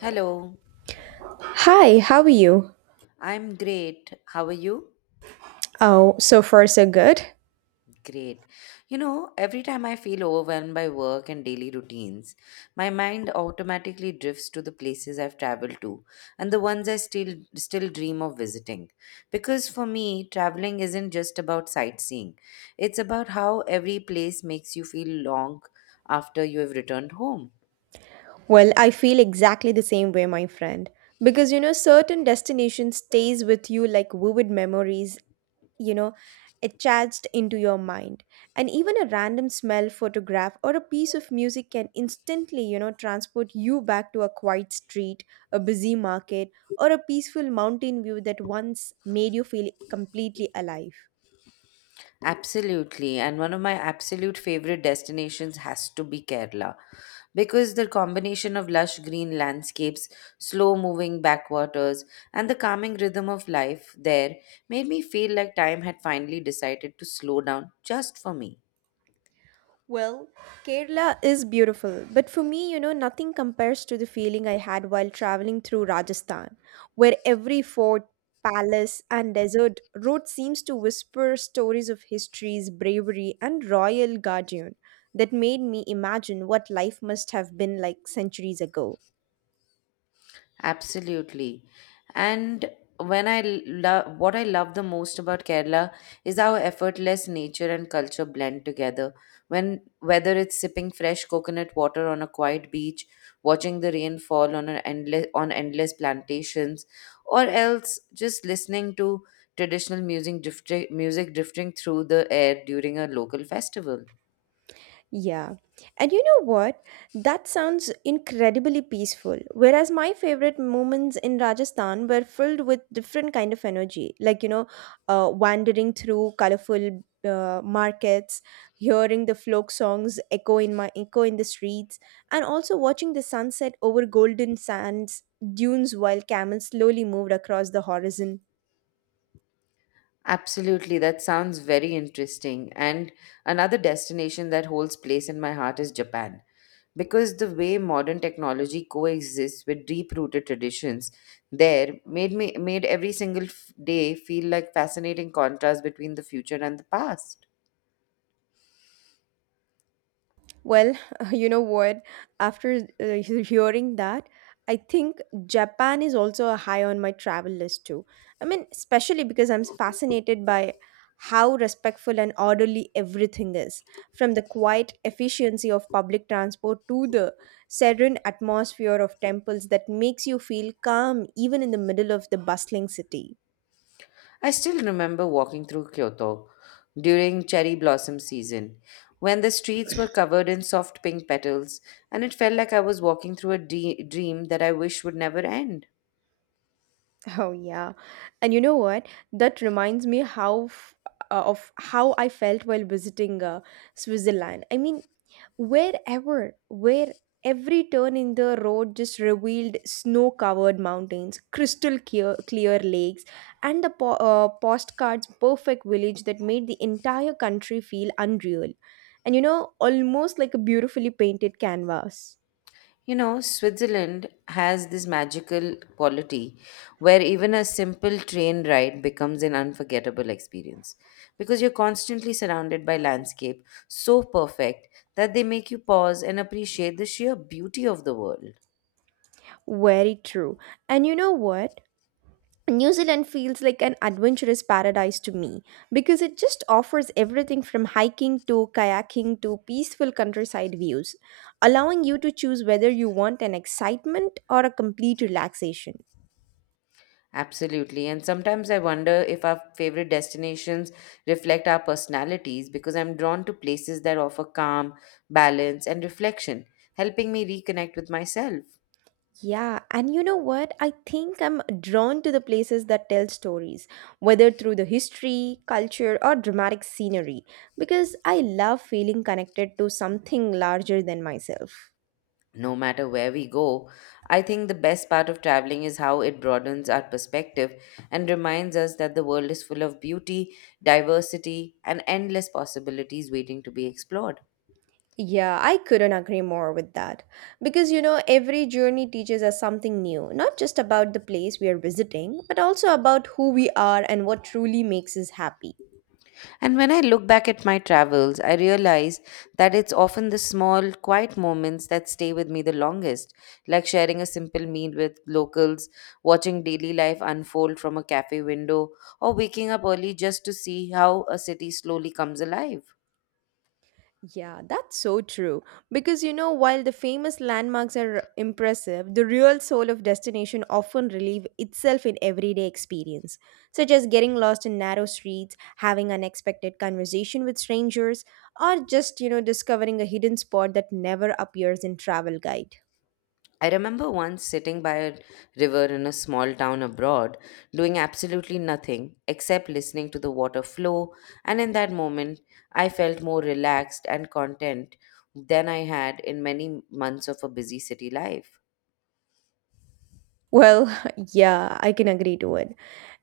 Hello, Hi, how are you? I'm great. How are you? Oh, so far so good. Great. You know, every time I feel overwhelmed by work and daily routines, my mind automatically drifts to the places I've traveled to and the ones I still dream of visiting. Because for me, traveling isn't just about sightseeing. It's about how every place makes you feel long after you have returned home. Well, I feel exactly the same way, my friend. Because you know, certain destinations stays with you like vivid memories, you know, etched into your mind. And even a random smell, photograph, or a piece of music can instantly transport you back to a quiet street, a busy market, or a peaceful mountain view that once made you feel completely alive. Absolutely. And one of my absolute favorite destinations has to be Kerala, because the combination of lush green landscapes, slow moving backwaters, and the calming rhythm of life there made me feel like time had finally decided to slow down just for me. Well, Kerala is beautiful, but for me, you know, nothing compares to the feeling I had while traveling through Rajasthan, where every fort, palace, and desert road seems to whisper stories of history's bravery and royal guardian that made me imagine what life must have been like centuries ago. Absolutely. And when I love what I love the most about Kerala is how effortless nature and culture blend together. When whether it's sipping fresh coconut water on a quiet beach, watching the rain fall on an endless on endless plantations, or else just listening to traditional music drifting through the air during a local festival. Yeah. And you know what? That sounds incredibly peaceful. Whereas my favorite moments in Rajasthan were filled with different kind of energy, like you know, wandering through colorful markets, hearing the folk songs echo in the streets, and also watching the sunset over golden sands dunes while camels slowly moved across the horizon. Absolutely, that sounds very interesting. And another destination that holds place in my heart is Japan. Because the way modern technology coexists with deep-rooted traditions there made every single day feel like fascinating contrast between the future and the past. Well, you know what? After hearing that, I think Japan is also a high on my travel list too. I mean, especially because I'm fascinated by how respectful and orderly everything is, from the quiet efficiency of public transport to the serene atmosphere of temples that makes you feel calm even in the middle of the bustling city. I still remember walking through Kyoto during cherry blossom season when the streets were covered in soft pink petals, and it felt like I was walking through a dream that I wish would never end. Oh yeah. And you know what? That reminds me of how I felt while visiting Switzerland. I mean, where every turn in the road just revealed snow-covered mountains, clear lakes, and the postcards perfect village that made the entire country feel unreal. And you know, almost like a beautifully painted canvas. You know, Switzerland has this magical quality where even a simple train ride becomes an unforgettable experience, because you're constantly surrounded by landscape so perfect that they make you pause and appreciate the sheer beauty of the world. Very true. And you know what? New Zealand feels like an adventurous paradise to me because it just offers everything from hiking to kayaking to peaceful countryside views, allowing you to choose whether you want an excitement or a complete relaxation. Absolutely. And sometimes I wonder if our favorite destinations reflect our personalities, because I'm drawn to places that offer calm, balance, and reflection, helping me reconnect with myself. Yeah, and you know what? I think I'm drawn to the places that tell stories, whether through the history, culture, or dramatic scenery, because I love feeling connected to something larger than myself. No matter where we go, I think the best part of traveling is how it broadens our perspective and reminds us that the world is full of beauty, diversity, and endless possibilities waiting to be explored. Yeah, I couldn't agree more with that. Because, you know, every journey teaches us something new, not just about the place we are visiting, but also about who we are and what truly makes us happy. And when I look back at my travels, I realize that it's often the small, quiet moments that stay with me the longest, like sharing a simple meal with locals, watching daily life unfold from a cafe window, or waking up early just to see how a city slowly comes alive. Yeah, that's so true. Because, you know, while the famous landmarks are impressive, the real soul of destination often relieve itself in everyday experience, such as getting lost in narrow streets, having unexpected conversation with strangers, or just discovering a hidden spot that never appears in travel guide. I remember once sitting by a river in a small town abroad, doing absolutely nothing except listening to the water flow, and in that moment, I felt more relaxed and content than I had in many months of a busy city life. Well, yeah, I can agree to it.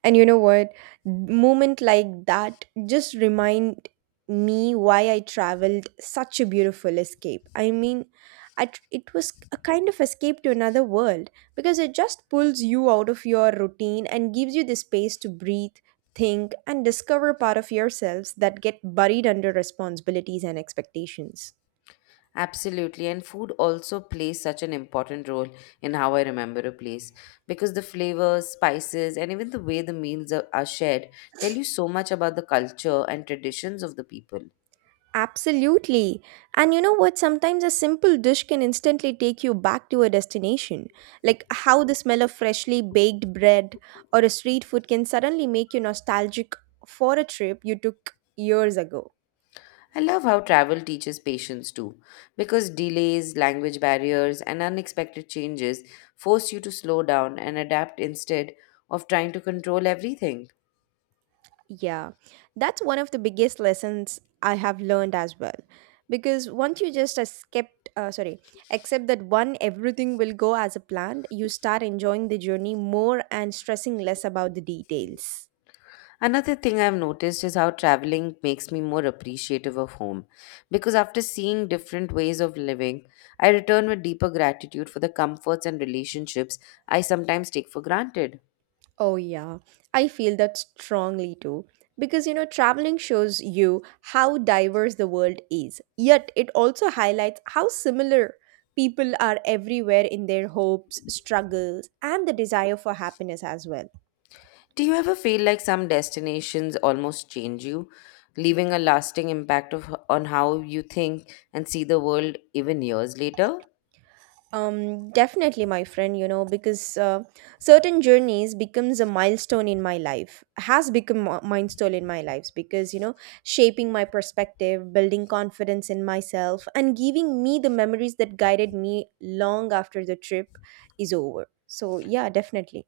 And you know what? Moment like that just remind me why I traveled such a beautiful escape. I mean, it was a kind of escape to another world because it just pulls you out of your routine and gives you the space to breathe, think, and discover part of yourselves that get buried under responsibilities and expectations. Absolutely, and food also plays such an important role in how I remember a place, because the flavors, spices, and even the way the meals are shared tell you so much about the culture and traditions of the people. Absolutely. And you know what? Sometimes a simple dish can instantly take you back to a destination. Like how the smell of freshly baked bread or a street food can suddenly make you nostalgic for a trip you took years ago. I love how travel teaches patience too, because delays, language barriers, and unexpected changes force you to slow down and adapt instead of trying to control everything. Yeah, that's one of the biggest lessons I have learned as well. Because once you just accept that one everything will go as a planned, you start enjoying the journey more and stressing less about the details. Another thing I've noticed is how traveling makes me more appreciative of home, because after seeing different ways of living, I return with deeper gratitude for the comforts and relationships I sometimes take for granted. Oh, yeah. I feel that strongly too. Because, you know, traveling shows you how diverse the world is. Yet it also highlights how similar people are everywhere in their hopes, struggles, and the desire for happiness as well. Do you ever feel like some destinations almost change you, leaving a lasting impact on how you think and see the world even years later? Definitely, my friend, you know, because certain journeys becomes a milestone in my life, has become a milestone in my lives because, you know, shaping my perspective, building confidence in myself, and giving me the memories that guided me long after the trip is over. So, yeah, definitely.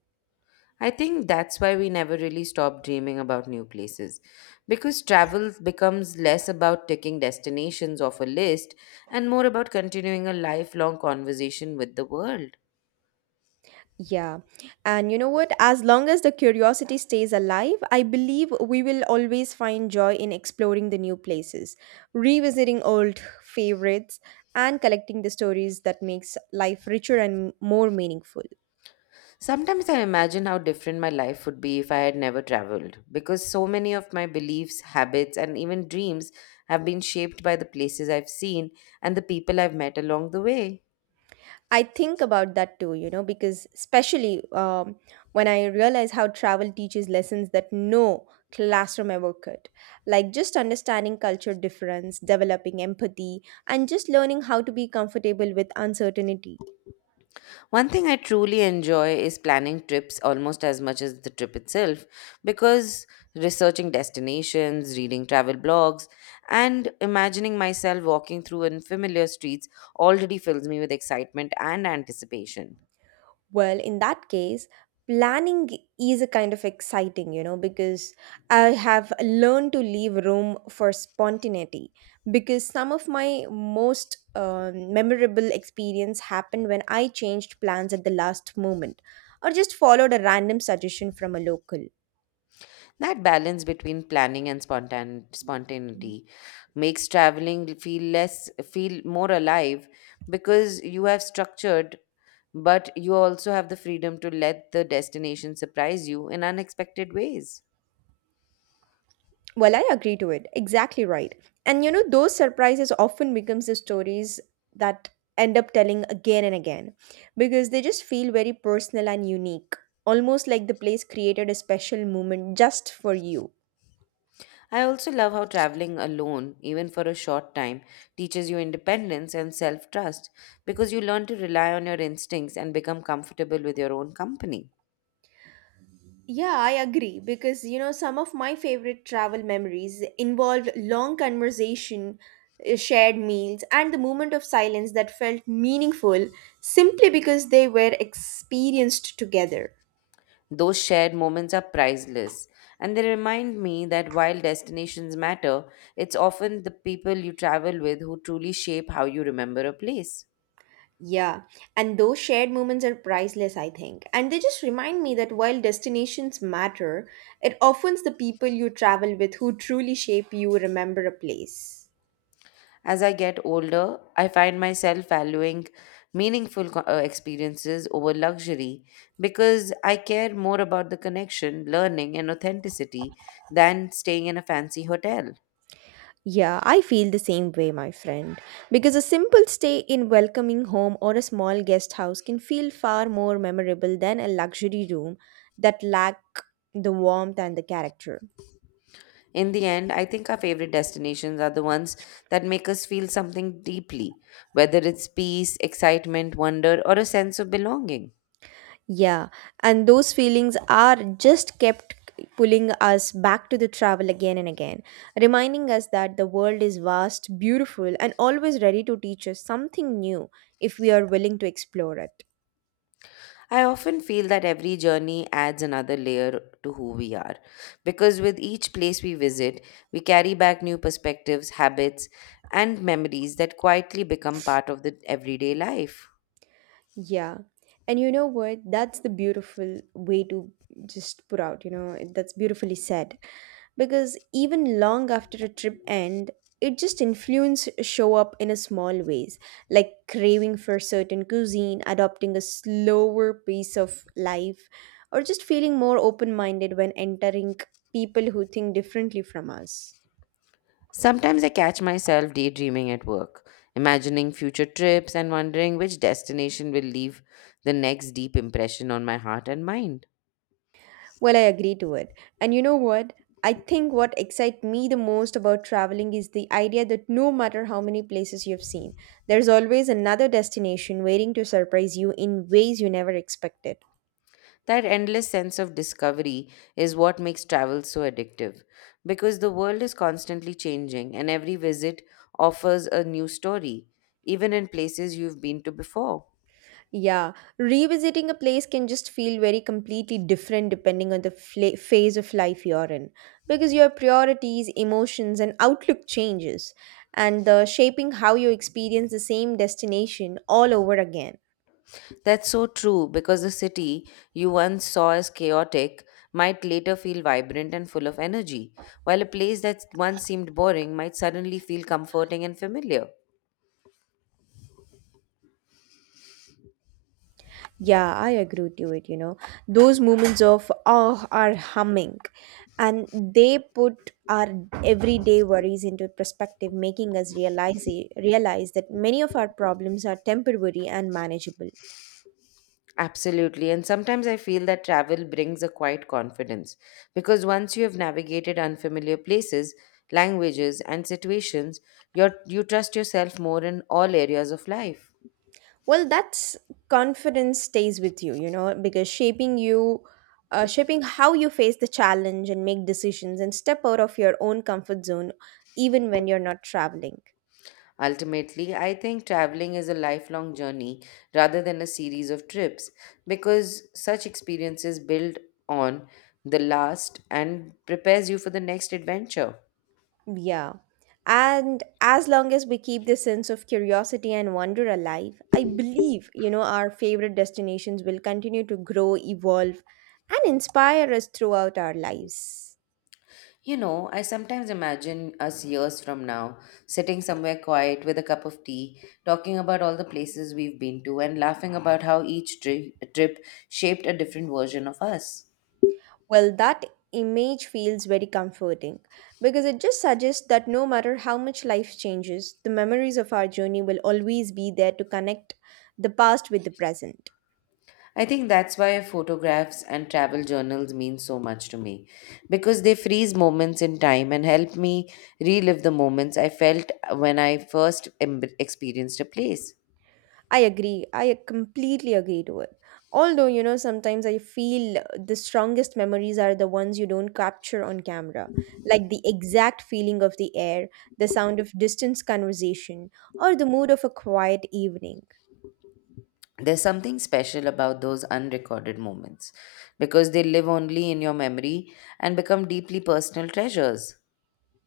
I think that's why we never really stop dreaming about new places. Because travel becomes less about ticking destinations off a list and more about continuing a lifelong conversation with the world. Yeah. And you know what? As long as the curiosity stays alive, I believe we will always find joy in exploring the new places, revisiting old favorites, and collecting the stories that makes life richer and more meaningful. Sometimes I imagine how different my life would be if I had never traveled, because so many of my beliefs, habits, and even dreams have been shaped by the places I've seen and the people I've met along the way. I think about that too, you know, because especially when I realize how travel teaches lessons that no classroom ever could, like just understanding culture difference, developing empathy, and just learning how to be comfortable with uncertainty. One thing I truly enjoy is planning trips almost as much as the trip itself, because researching destinations, reading travel blogs, and imagining myself walking through unfamiliar streets already fills me with excitement and anticipation. Well, in that case, planning is a kind of exciting, you know, because I have learned to leave room for spontaneity. Because some of my most memorable experience happened when I changed plans at the last moment or just followed a random suggestion from a local. That balance between planning and spontaneity makes traveling feel more alive, because you have structured, but you also have the freedom to let the destination surprise you in unexpected ways. Well, I agree to it. Exactly right. And you know, those surprises often becomes the stories that end up telling again and again because they just feel very personal and unique. Almost like the place created a special moment just for you. I also love how traveling alone, even for a short time, teaches you independence and self trust, because you learn to rely on your instincts and become comfortable with your own company. Yeah, I agree because you know some of my favorite travel memories involved long conversation, shared meals, and the moment of silence that felt meaningful simply because they were experienced together. Those shared moments are priceless, and they remind me that while destinations matter, it's often the people you travel with who truly shape how you remember a place. Yeah, and those shared moments are priceless, I think. And they just remind me that while destinations matter, it often's the people you travel with who truly shape you remember a place. As I get older, I find myself valuing meaningful experiences over luxury, because I care more about the connection, learning, and authenticity than staying in a fancy hotel. Yeah, I feel the same way, my friend. Because a simple stay in welcoming home or a small guest house can feel far more memorable than a luxury room that lack the warmth and the character. In the end, I think our favorite destinations are the ones that make us feel something deeply, whether it's peace, excitement, wonder, or a sense of belonging. Yeah, and those feelings are just kept pulling us back to the travel again and again, reminding us that the world is vast, beautiful, and always ready to teach us something new if we are willing to explore it. I often feel that every journey adds another layer to who we are, because with each place we visit, we carry back new perspectives, habits, and memories that quietly become part of the everyday life. Yeah. And you know what? That's the beautiful way to just put out, you know, that's beautifully said. Because even long after a trip end, it just influence show up in a small ways, like craving for certain cuisine, adopting a slower pace of life, or just feeling more open-minded when entering people who think differently from us. Sometimes I catch myself daydreaming at work, imagining future trips and wondering which destination will leave the next deep impression on my heart and mind. Well, I agree to it. And you know what? I think what excites me the most about traveling is the idea that no matter how many places you've seen, there's always another destination waiting to surprise you in ways you never expected. That endless sense of discovery is what makes travel so addictive, because the world is constantly changing and every visit offers a new story, even in places you've been to before. Yeah, revisiting a place can just feel very completely different depending on the phase of life you're in because your priorities, emotions, and outlook changes and shaping how you experience the same destination all over again. That's so true, because the city you once saw as chaotic might later feel vibrant and full of energy, while a place that once seemed boring might suddenly feel comforting and familiar. Yeah, I agree with you. It you know those moments of oh are humming, and they put our everyday worries into perspective, making us realize that many of our problems are temporary and manageable. Absolutely, and sometimes I feel that travel brings a quiet confidence, because once you have navigated unfamiliar places, languages, and situations, you trust yourself more in all areas of life. Well, that's confidence stays with you, you know, because shaping how you face the challenge and make decisions and step out of your own comfort zone, even when you're not traveling. Ultimately, I think traveling is a lifelong journey rather than a series of trips, because such experiences build on the last and prepares you for the next adventure. Yeah. And as long as we keep this sense of curiosity and wonder alive, I believe, you know, our favorite destinations will continue to grow, evolve, and inspire us throughout our lives. You know, I sometimes imagine us years from now sitting somewhere quiet with a cup of tea, talking about all the places we've been to and laughing about how each trip shaped a different version of us. Well, that image feels very comforting because it just suggests that no matter how much life changes, the memories of our journey will always be there to connect the past with the present. I think that's why photographs and travel journals mean so much to me, because they freeze moments in time and help me relive the moments I felt when I first experienced a place. I agree. I completely agree to it. Although, you know, sometimes I feel the strongest memories are the ones you don't capture on camera, like the exact feeling of the air, the sound of distant conversation, or the mood of a quiet evening. There's something special about those unrecorded moments, because they live only in your memory and become deeply personal treasures.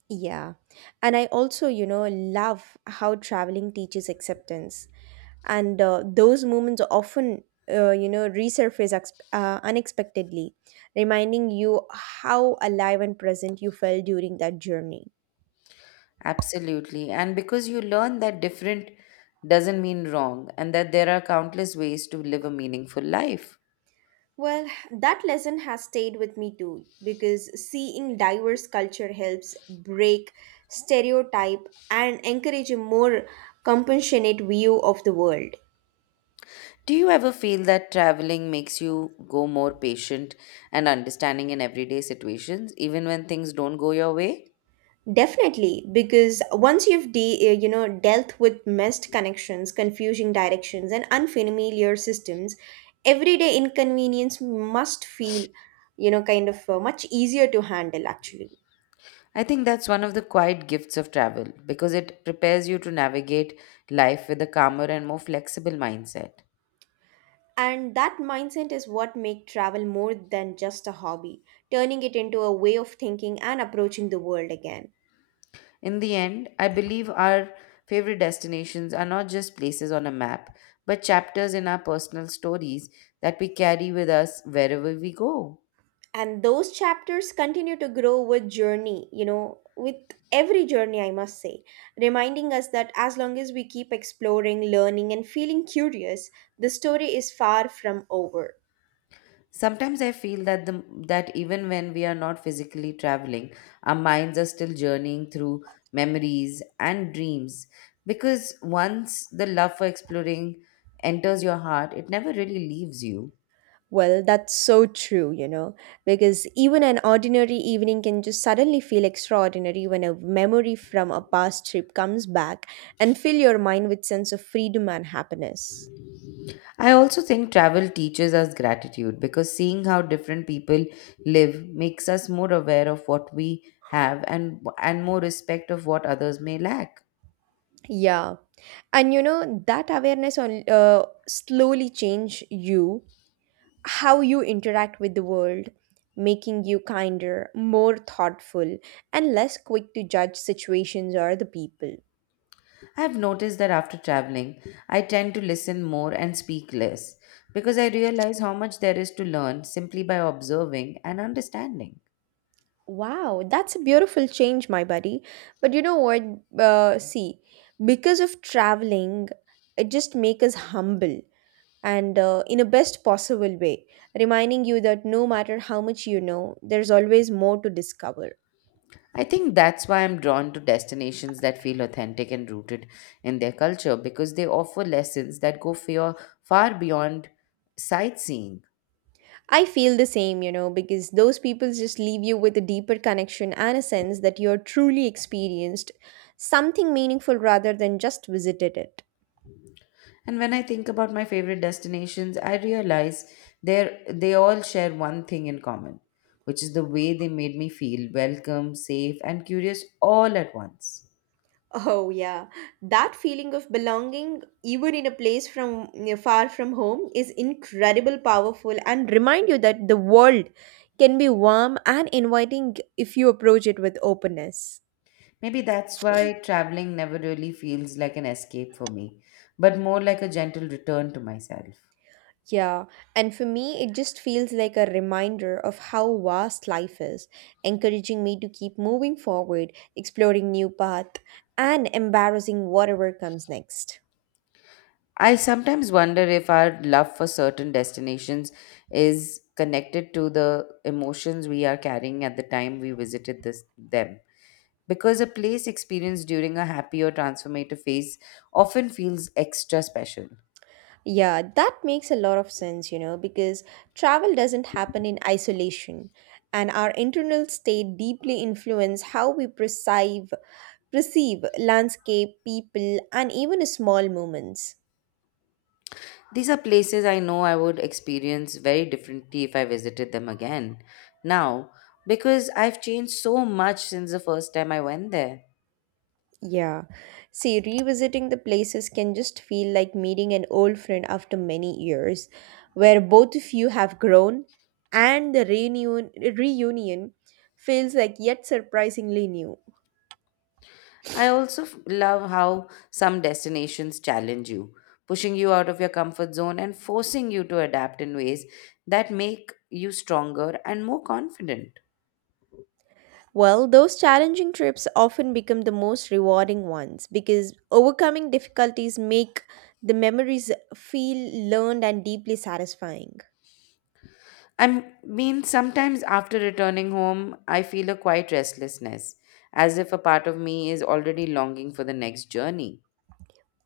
Yeah. And I also, you know, love how traveling teaches acceptance. And those moments often, you know, resurface unexpectedly, reminding you how alive and present you felt during that journey. Absolutely. And because you learn that different doesn't mean wrong, and that there are countless ways to live a meaningful life. Well, that lesson has stayed with me too because seeing diverse culture helps break stereotype and encourage a more compassionate view of the world. Do you ever feel that traveling makes you go more patient and understanding in everyday situations, even when things don't go your way? Definitely, because once you've you know dealt with missed connections, confusing directions, and unfamiliar systems, everyday inconvenience must feel you know kind of much easier to handle actually I think that's one of the quiet gifts of travel, because it prepares you to navigate life with a calmer and more flexible mindset. And that mindset is what makes travel more than just a hobby, turning it into a way of thinking and approaching the world again. In the end, I believe our favorite destinations are not just places on a map, but chapters in our personal stories that we carry with us wherever we go. And those chapters continue to grow with journey, you know, with every journey, I must say, reminding us that as long as we keep exploring, learning, and feeling curious, the story is far from over. Sometimes I feel that even when we are not physically traveling, our minds are still journeying through memories and dreams. Because once the love for exploring enters your heart, it never really leaves you. Well, that's so true, you know, because even an ordinary evening can just suddenly feel extraordinary when a memory from a past trip comes back and fill your mind with sense of freedom and happiness. I also think travel teaches us gratitude, because seeing how different people live makes us more aware of what we have, and more respect of what others may lack. Yeah. And you know, that awareness on slowly change you, how you interact with the world, making you kinder, more thoughtful, and less quick to judge situations or the people. I have noticed that after traveling, I tend to listen more and speak less, because I realize how much there is to learn simply by observing and understanding. Wow, that's a beautiful change, my buddy. But you know what? See, because of traveling, it just makes us humble and in a best possible way, reminding you that no matter how much you know, there's always more to discover. I think that's why I'm drawn to destinations that feel authentic and rooted in their culture, because they offer lessons that go far beyond sightseeing. I feel the same, you know, because those people just leave you with a deeper connection and a sense that you're truly experienced something meaningful rather than just visited it. And when I think about my favorite destinations, I realize they all share one thing in common, which is the way they made me feel welcome, safe, and curious all at once. Oh, yeah. That feeling of belonging, even in a place far from home, is incredible, powerful, and remind you that the world can be warm and inviting if you approach it with openness. Maybe that's why traveling never really feels like an escape for me, but more like a gentle return to myself. Yeah, and for me, it just feels like a reminder of how vast life is, encouraging me to keep moving forward, exploring new paths, and embarrassing whatever comes next. I sometimes wonder if our love for certain destinations is connected to the emotions we are carrying at the time we visited this them, because a place experienced during a happy or transformative phase often feels extra special. Yeah, that makes a lot of sense, you know, because travel doesn't happen in isolation, and our internal state deeply influence how we perceive landscape, people, and even small moments. These are places I know I would experience very differently if I visited them again now, because I've changed so much since the first time I went there. Yeah. See, revisiting the places can just feel like meeting an old friend after many years, where both of you have grown, and the reunion feels like yet surprisingly new. I also love how some destinations challenge you, pushing you out of your comfort zone and forcing you to adapt in ways that make you stronger and more confident. Well, those challenging trips often become the most rewarding ones because overcoming difficulties make the memories feel learned and deeply satisfying. I mean, sometimes after returning home, I feel a quiet restlessness, as if a part of me is already longing for the next journey.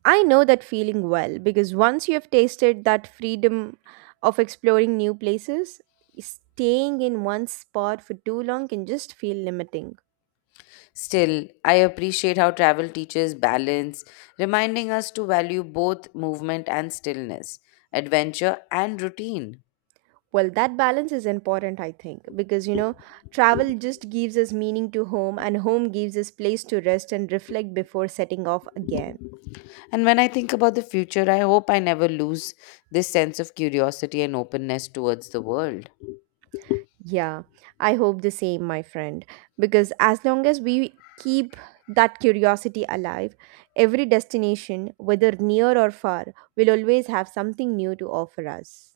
I know that feeling well because once you have tasted that freedom of exploring new places, staying in one spot for too long can just feel limiting. Still, I appreciate how travel teaches balance, reminding us to value both movement and stillness, adventure and routine. Well, that balance is important, I think, because you know, travel just gives us meaning to home, and home gives us place to rest and reflect before setting off again. And when I think about the future, I hope I never lose this sense of curiosity and openness towards the world. Yeah, I hope the same, my friend. Because as long as we keep that curiosity alive, every destination, whether near or far, will always have something new to offer us.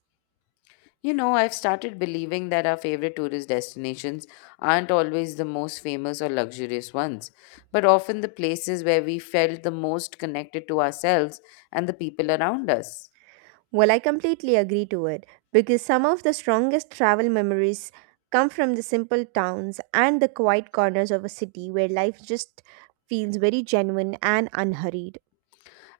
You know, I've started believing that our favorite tourist destinations aren't always the most famous or luxurious ones, but often the places where we felt the most connected to ourselves and the people around us. Well, I completely agree to it because some of the strongest travel memories come from the simple towns and the quiet corners of a city where life just feels very genuine and unhurried.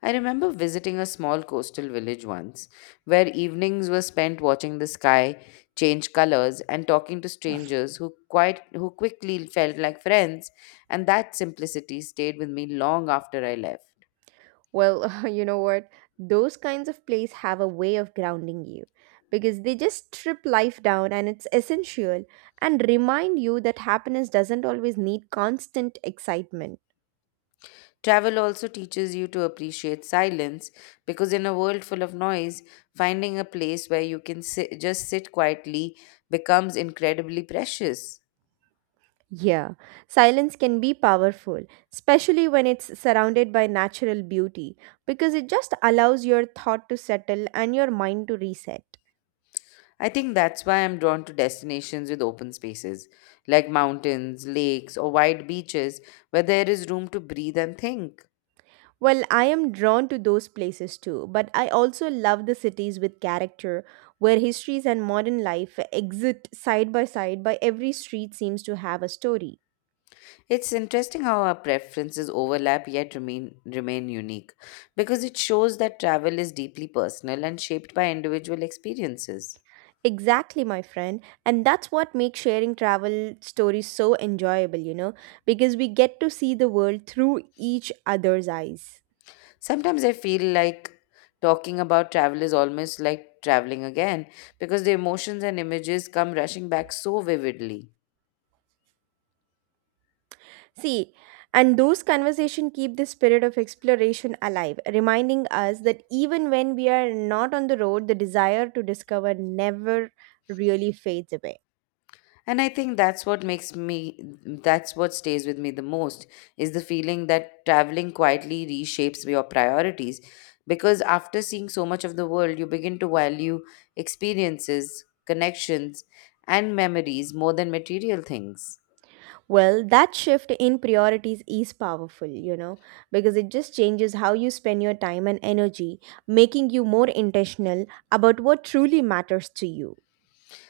I remember visiting a small coastal village once, where evenings were spent watching the sky change colors and talking to strangers who quickly felt like friends, and that simplicity stayed with me long after I left. Well, you know what? Those kinds of plays have a way of grounding you because they just strip life down and it's essential and remind you that happiness doesn't always need constant excitement. Travel also teaches you to appreciate silence because in a world full of noise, finding a place where you can sit, just sit quietly becomes incredibly precious. Yeah, silence can be powerful, especially when it's surrounded by natural beauty because it just allows your thought to settle and your mind to reset. I think that's why I'm drawn to destinations with open spaces like mountains, lakes, or wide beaches where there is room to breathe and think. Well, I am drawn to those places too, but I also love the cities with character, where histories and modern life exist side by side, by every street seems to have a story. It's interesting how our preferences overlap yet remain unique because it shows that travel is deeply personal and shaped by individual experiences. Exactly, my friend. And that's what makes sharing travel stories so enjoyable, you know, because we get to see the world through each other's eyes. Sometimes I feel like talking about travel is almost like traveling again because the emotions and images come rushing back so vividly. See, and those conversations keep the spirit of exploration alive, reminding us that even when we are not on the road, the desire to discover never really fades away. And I think that's what makes me, that's what stays with me the most is the feeling that traveling quietly reshapes your priorities. Because after seeing so much of the world, you begin to value experiences, connections, and memories more than material things. Well, that shift in priorities is powerful, you know, because it just changes how you spend your time and energy, making you more intentional about what truly matters to you.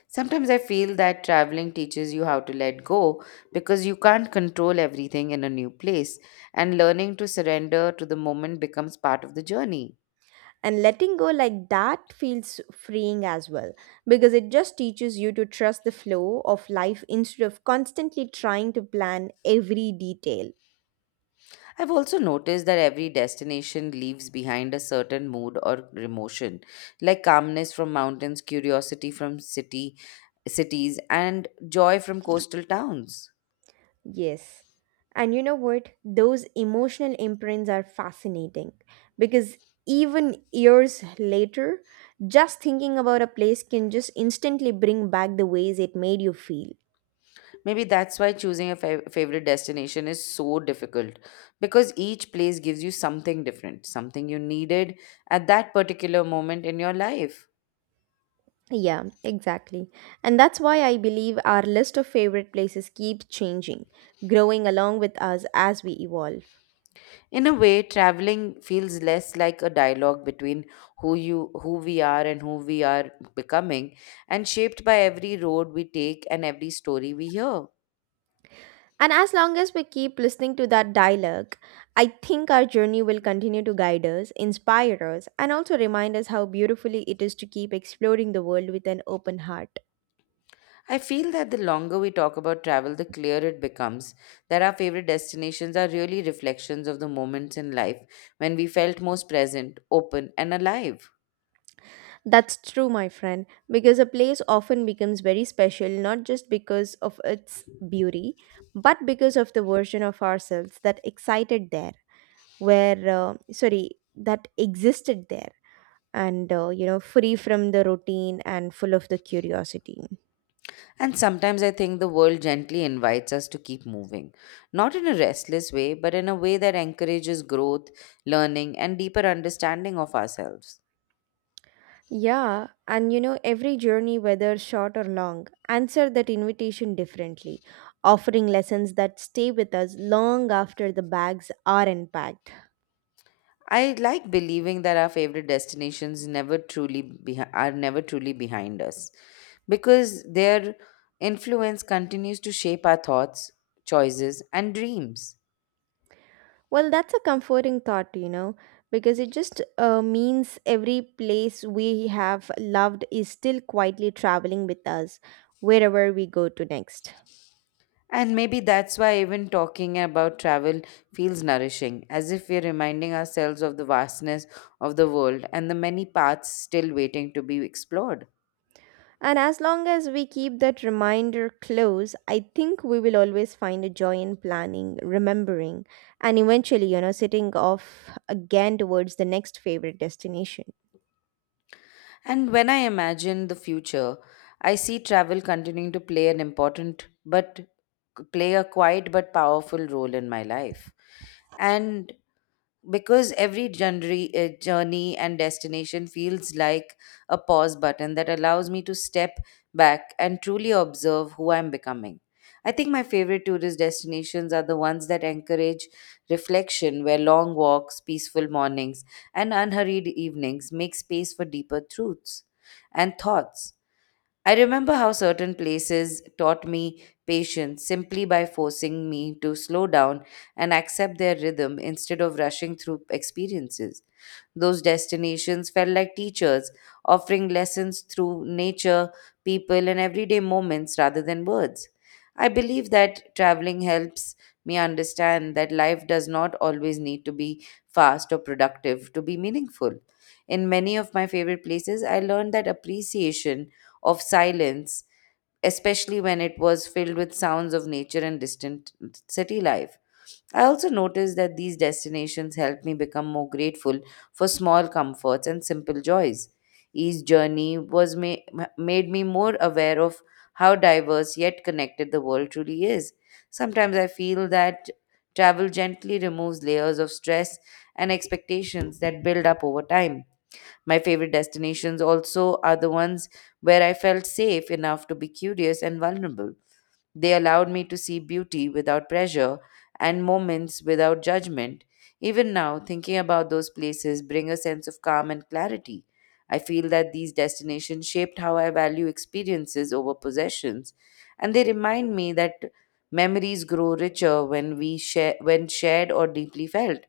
Sometimes I feel that traveling teaches you how to let go because you can't control everything in a new place, and learning to surrender to the moment becomes part of the journey. And letting go like that feels freeing as well, because it just teaches you to trust the flow of life instead of constantly trying to plan every detail. I've also noticed that every destination leaves behind a certain mood or emotion, like calmness from mountains, curiosity from city cities, and joy from coastal towns. Yes. And you know what? Those emotional imprints are fascinating because even years later, just thinking about a place can just instantly bring back the ways it made you feel. Maybe that's why choosing a favorite destination is so difficult because each place gives you something different, something you needed at that particular moment in your life. Yeah, exactly. And that's why I believe our list of favorite places keeps changing, growing along with us as we evolve. In a way, traveling feels less like a dialogue between who we are and who we are becoming and shaped by every road we take and every story we hear. And as long as we keep listening to that dialogue, I think our journey will continue to guide us, inspire us, and also remind us how beautifully it is to keep exploring the world with an open heart. I feel that the longer we talk about travel, the clearer it becomes that our favorite destinations are really reflections of the moments in life when we felt most present, open, and alive. That's true, my friend, because a place often becomes very special not just because of its beauty, but because of the version of ourselves that excited there. Where Sorry, that existed there and you know, free from the routine and full of the curiosity. And sometimes I think the world gently invites us to keep moving, not in a restless way, but in a way that encourages growth, learning, and deeper understanding of ourselves. Yeah, and you know, every journey, whether short or long, answer that invitation differently, offering lessons that stay with us long after the bags are unpacked. I like believing that our favorite destinations never truly behi- are never truly behind us because their influence continues to shape our thoughts, choices, and dreams. Well, that's a comforting thought, you know, because it just means every place we have loved is still quietly traveling with us wherever we go to next. And maybe that's why even talking about travel feels nourishing, as if we're reminding ourselves of the vastness of the world and the many paths still waiting to be explored. And as long as we keep that reminder close, I think we will always find a joy in planning, remembering, and eventually, you know, setting off again towards the next favorite destination. And when I imagine the future, I see travel continuing to play an important but play a quiet but powerful role in my life. And because every journey and destination feels like a pause button that allows me to step back and truly observe who I'm becoming. I think my favorite tourist destinations are the ones that encourage reflection, where long walks, peaceful mornings, and unhurried evenings make space for deeper truths and thoughts. I remember how certain places taught me patience simply by forcing me to slow down and accept their rhythm instead of rushing through experiences. Those destinations felt like teachers, offering lessons through nature, people, and everyday moments rather than words. I believe that traveling helps me understand that life does not always need to be fast or productive to be meaningful. In many of my favorite places, I learned that appreciation of silence, especially when it was filled with sounds of nature and distant city life. I also noticed that these destinations helped me become more grateful for small comforts and simple joys. Each journey was ma- Made me more aware of how diverse yet connected the world truly is. Sometimes I feel that travel gently removes layers of stress and expectations that build up over time. My favorite destinations also are the ones where I felt safe enough to be curious and vulnerable. They allowed me to see beauty without pressure and moments without judgment. Even now, thinking about those places bring a sense of calm and clarity. I feel that these destinations shaped how I value experiences over possessions, and they remind me that memories grow richer when we share when shared or deeply felt.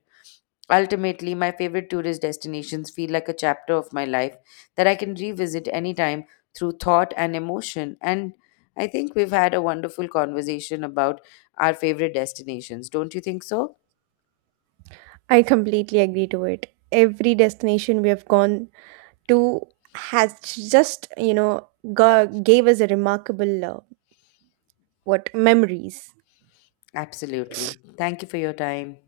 Ultimately, my favorite tourist destinations feel like a chapter of my life that I can revisit anytime through thought and emotion. And I think we've had a wonderful conversation about our favorite destinations. Don't you think so? I completely agree to it. Every destination we have gone to has just, you know, gave us a remarkable what memories. Absolutely. Thank you for your time.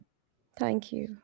Thank you.